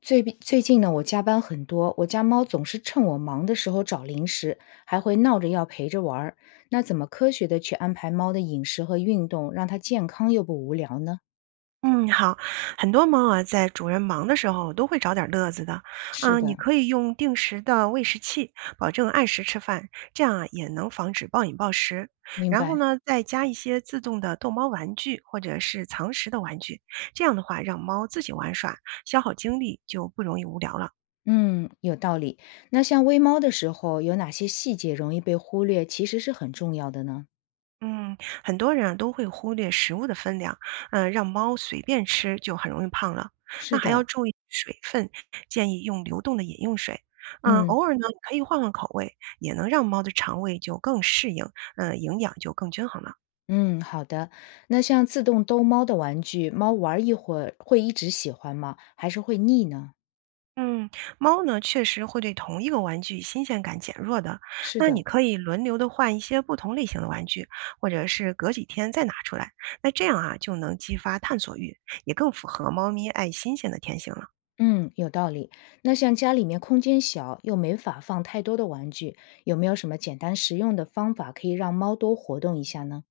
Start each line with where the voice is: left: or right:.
left: 最近呢，我加班很多，我家猫总是趁我忙的时候找零食，还会闹着要陪着玩儿。那怎么科学的去安排猫的饮食和运动，让它健康又不无聊呢？
right: 嗯，好，很多猫啊，在主人忙的时候都会找点乐子的。
left: 是
right: 嗯，你
left: 的，
right: 可以用定时的喂食器，保证按时吃饭，这样啊也能防止暴饮暴食。
left: 明
right: 然后
left: 白。
right: 呢，再加一些自动的逗猫玩具或者是藏食的玩具，这样的话让猫自己玩耍，消耗精力就不容易无聊了。
left: 嗯，有道理。那像喂猫的时候，有哪些细节容易被忽略，其实是很重要的呢？
right: 嗯，很多人啊都会忽略食物的分量，让猫随便吃就很容易胖了。那
left: 是
right: 还要
left: 的，
right: 注意水分，建议用流动的饮用水。
left: 嗯
right: 偶尔呢可以换换口味，也能让猫的肠胃就更适应，营养就更均衡了。
left: 嗯，好的。那像自动逗猫的玩具，猫玩一会儿会一直喜欢吗？还是会腻呢？
right: 嗯，猫呢确实会对同一个玩具新鲜感减弱的。
left: 是
right: 那你
left: 的，
right: 可以轮流的换一些不同类型的玩具，或者是隔几天再拿出来。那这样啊就能激发探索欲，也更符合猫咪爱新鲜的天性了。
left: 嗯，有道理。那像家里面空间小，又没法放太多的玩具，有没有什么简单实用的方法可以让猫多活动一下呢？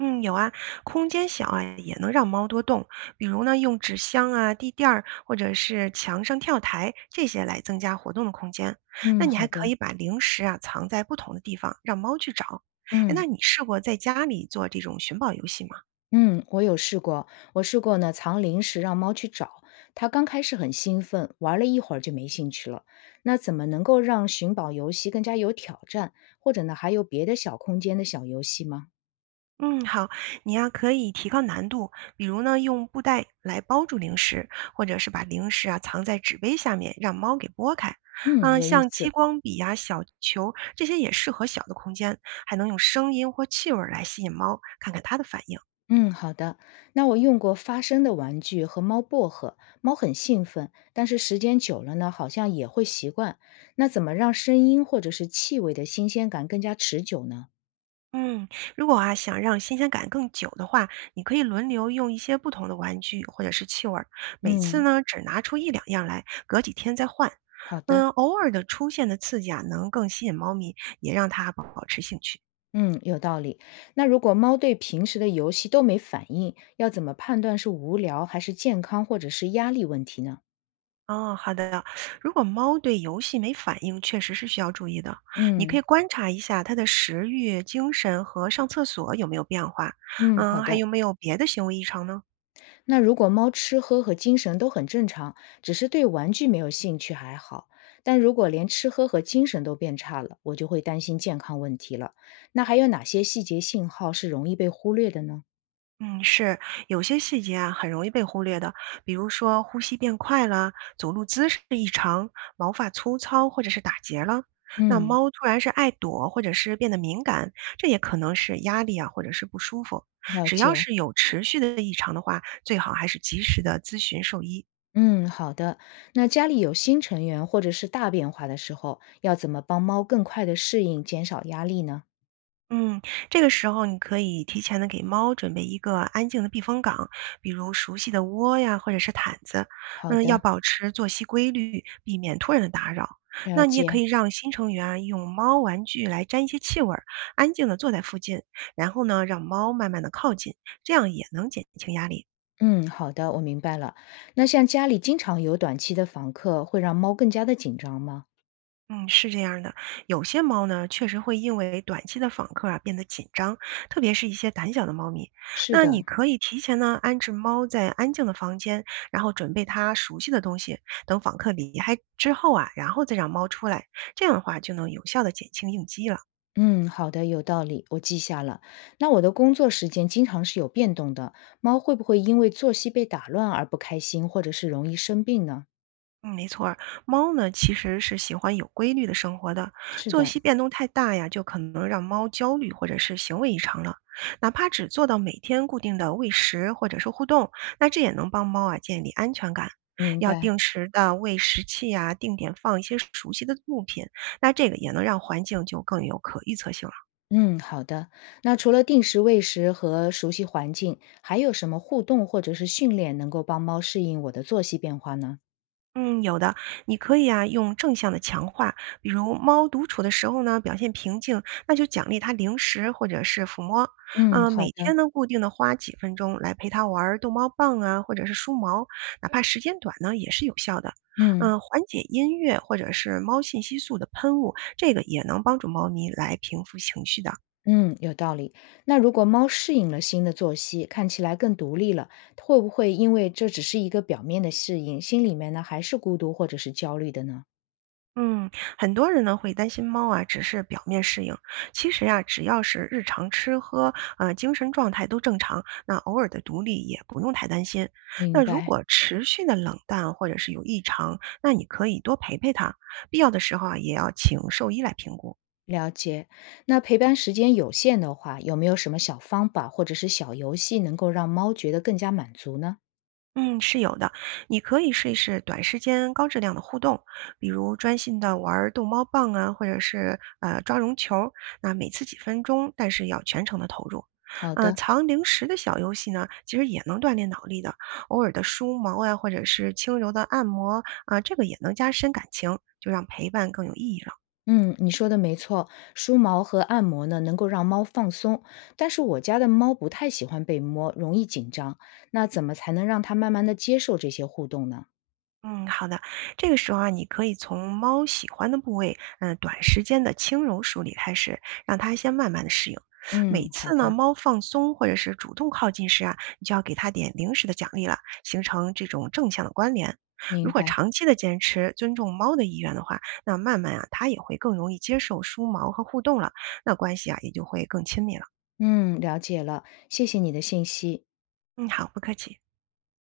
right: 嗯，有啊，空间小啊，也能让猫多动。比如呢，用纸箱啊、地垫儿，或者是墙上跳台这些来增加活动的空间。那
left: 嗯，
right: 你
left: 好
right: 还可
left: 的。
right: 以把零食啊藏在不同的地方，让猫去找。哎，
left: 嗯
right: 那你试过在家里做这种寻宝游戏吗？
left: 嗯，我有试过，我试过呢，藏零食让猫去找。它刚开始很兴奋，玩了一会儿就没兴趣了。那怎么能够让寻宝游戏更加有挑战，或者呢，还有别的小空间的小游戏吗？
right: 嗯，好，你呀可以提高难度，比如呢用布袋来包住零食，或者是把零食啊藏在纸杯下面，让猫给拨开。
left: 嗯，
right: 嗯，
left: 有意
right: 像
left: 思。
right: 激光笔呀、小球这些也适合小的空间，还能用声音或气味儿来吸引猫，看看它的反应。
left: 嗯，好的。那我用过发声的玩具和猫薄荷，猫很兴奋，但是时间久了呢，好像也会习惯。那怎么让声音或者是气味的新鲜感更加持久呢？
right: 嗯，如果啊想让新鲜感更久的话，你可以轮流用一些不同的玩具或者是气味儿，每次
left: 嗯，
right: 呢只拿出一两样来，隔几天再换。
left: 好的。
right: 嗯，偶尔的出现的刺激啊，能更吸引猫咪，也让它保保持兴趣。
left: 嗯，有道理。那如果猫对平时的游戏都没反应，要怎么判断是无聊还是健康或者是压力问题呢？
right: 哦，好的。如果猫对游戏没反应，确实是需要注意的。你可以
left: 嗯
right: 观察一下它的食欲、精神和上厕所有没有变化，
left: 嗯，好
right: 嗯，还
left: 的。
right: 有没有别的行为异常呢？
left: 那如果猫吃喝和精神都很正常，只是对玩具没有兴趣还好，但如果连吃喝和精神都变差了，我就会担心健康问题了。那还有哪些细节信号是容易被忽略的呢？
right: 嗯，是，有些细节啊很容易被忽略的，比如说呼吸变快了，走路姿势异常，毛发粗糙或者是打结了。那
left: 嗯，
right: 猫突然是爱躲，或者是变得敏感，这也可能是压力啊，或者是不舒服。
left: 了
right: 只要
left: 解。
right: 是有持续的异常的话，最好还是及时的咨询兽医。
left: 嗯，好的。那家里有新成员或者是大变化的时候，要怎么帮猫更快的适应，减少压力呢？
right: 嗯，这个时候你可以提前的给猫准备一个安静的避风港，比如熟悉的窝呀，或者是毯子。
left: 好
right: 嗯，要
left: 的，
right: 保持作息规律，避免突然的打扰。那
left: 了
right: 你也可
left: 解。
right: 以让新成员啊用猫玩具来沾一些气味儿，安静的坐在附近，然后呢，让猫慢慢的靠近，这样也能减轻压力。
left: 嗯，好的，我明白了。那像家里经常有短期的访客，会让猫更加的紧张吗？
right: 嗯，是这样儿的，有些猫呢，确实会因为短期的访客啊变得紧张，特别是一些胆小的猫咪。
left: 是
right: 那你
left: 的，
right: 可以提前呢安置猫在安静的房间，然后准备它熟悉的东西，等访客离开之后啊，然后再让猫出来，这样的话就能有效的减轻应激了。
left: 嗯，好的，有道理，我记下了。那我的工作时间经常是有变动的，猫会不会因为作息被打乱而不开心，或者是容易生病呢？
right: 嗯，没错儿，猫呢其实是喜欢有规律的生活的，
left: 是
right: 作
left: 的，
right: 息变动太大呀，就可能让猫焦虑或者是行为异常了。哪怕只做到每天固定的喂食或者是互动，那这也能帮猫啊建立安全感。
left: 明
right: 要
left: 白。
right: 定时的喂食器啊，定点放一些熟悉的物品，那这个也能让环境就更有可预测性了。
left: 嗯，好的。那除了定时喂食和熟悉环境，还有什么互动或者是训练能够帮猫适应我的作息变化呢？
right: 嗯，有的，你可以啊用正向的强化，比如猫独处的时候呢，表现平静，那就奖励它零食或者是抚摸。
left: 嗯，好
right: 每天
left: 的。
right: 呢固定的花几分钟来陪它玩儿逗猫棒啊，或者是梳毛，哪怕时间短呢也是有效的。
left: 嗯。
right: 缓解音乐或者是猫信息素的喷雾，这个也能帮助猫咪来平复情绪的。
left: 嗯，有道理。那如果猫适应了新的作息，看起来更独立了，会不会因为这只是一个表面的适应，心里面呢还是孤独或者是焦虑的呢？
right: 嗯，很多人呢会担心猫啊只是表面适应，其实呀、只要是日常吃喝，精神状态都正常，那偶尔的独立也不用太担心。
left: 明
right: 那如
left: 白，
right: 果持续的冷淡或者是有异常，那你可以多陪陪它，必要的时候啊也要请兽医来评估。
left: 了解。那陪伴时间有限的话，有没有什么小方法或者是小游戏能够让猫觉得更加满足呢？
right: 嗯，是有的。你可以试一试短时间高质量的互动，比如专心的玩儿逗猫棒啊，或者是抓绒球儿那每次几分钟，但是要全程的投入。
left: 好的。
right: 藏零食的小游戏呢，其实也能锻炼脑力的。偶尔的梳毛啊，或者是轻柔的按摩啊、这个也能加深感情，就让陪伴更有意义了。
left: 嗯，你说的没错，梳毛和按摩呢能够让猫放松，但是我家的猫不太喜欢被摸，容易紧张。那怎么才能让它慢慢的接受这些互动呢？
right: 嗯，好的。这个时候啊，你可以从猫喜欢的部位，短时间的轻柔梳理开始，让它先慢慢的适应。每
left: 嗯，好
right: 次呢，
left: 的，
right: 猫放松或者是主动靠近时啊，你就要给它点零食的奖励了，形成这种正向的关联。如
left: 明
right: 果
left: 白。
right: 长期的坚持尊重猫的意愿的话，那慢慢啊，它也会更容易接受梳毛和互动了，那关系啊也就会更亲密了。
left: 嗯，了解了，谢谢你的信息。
right: 嗯，好，不客气。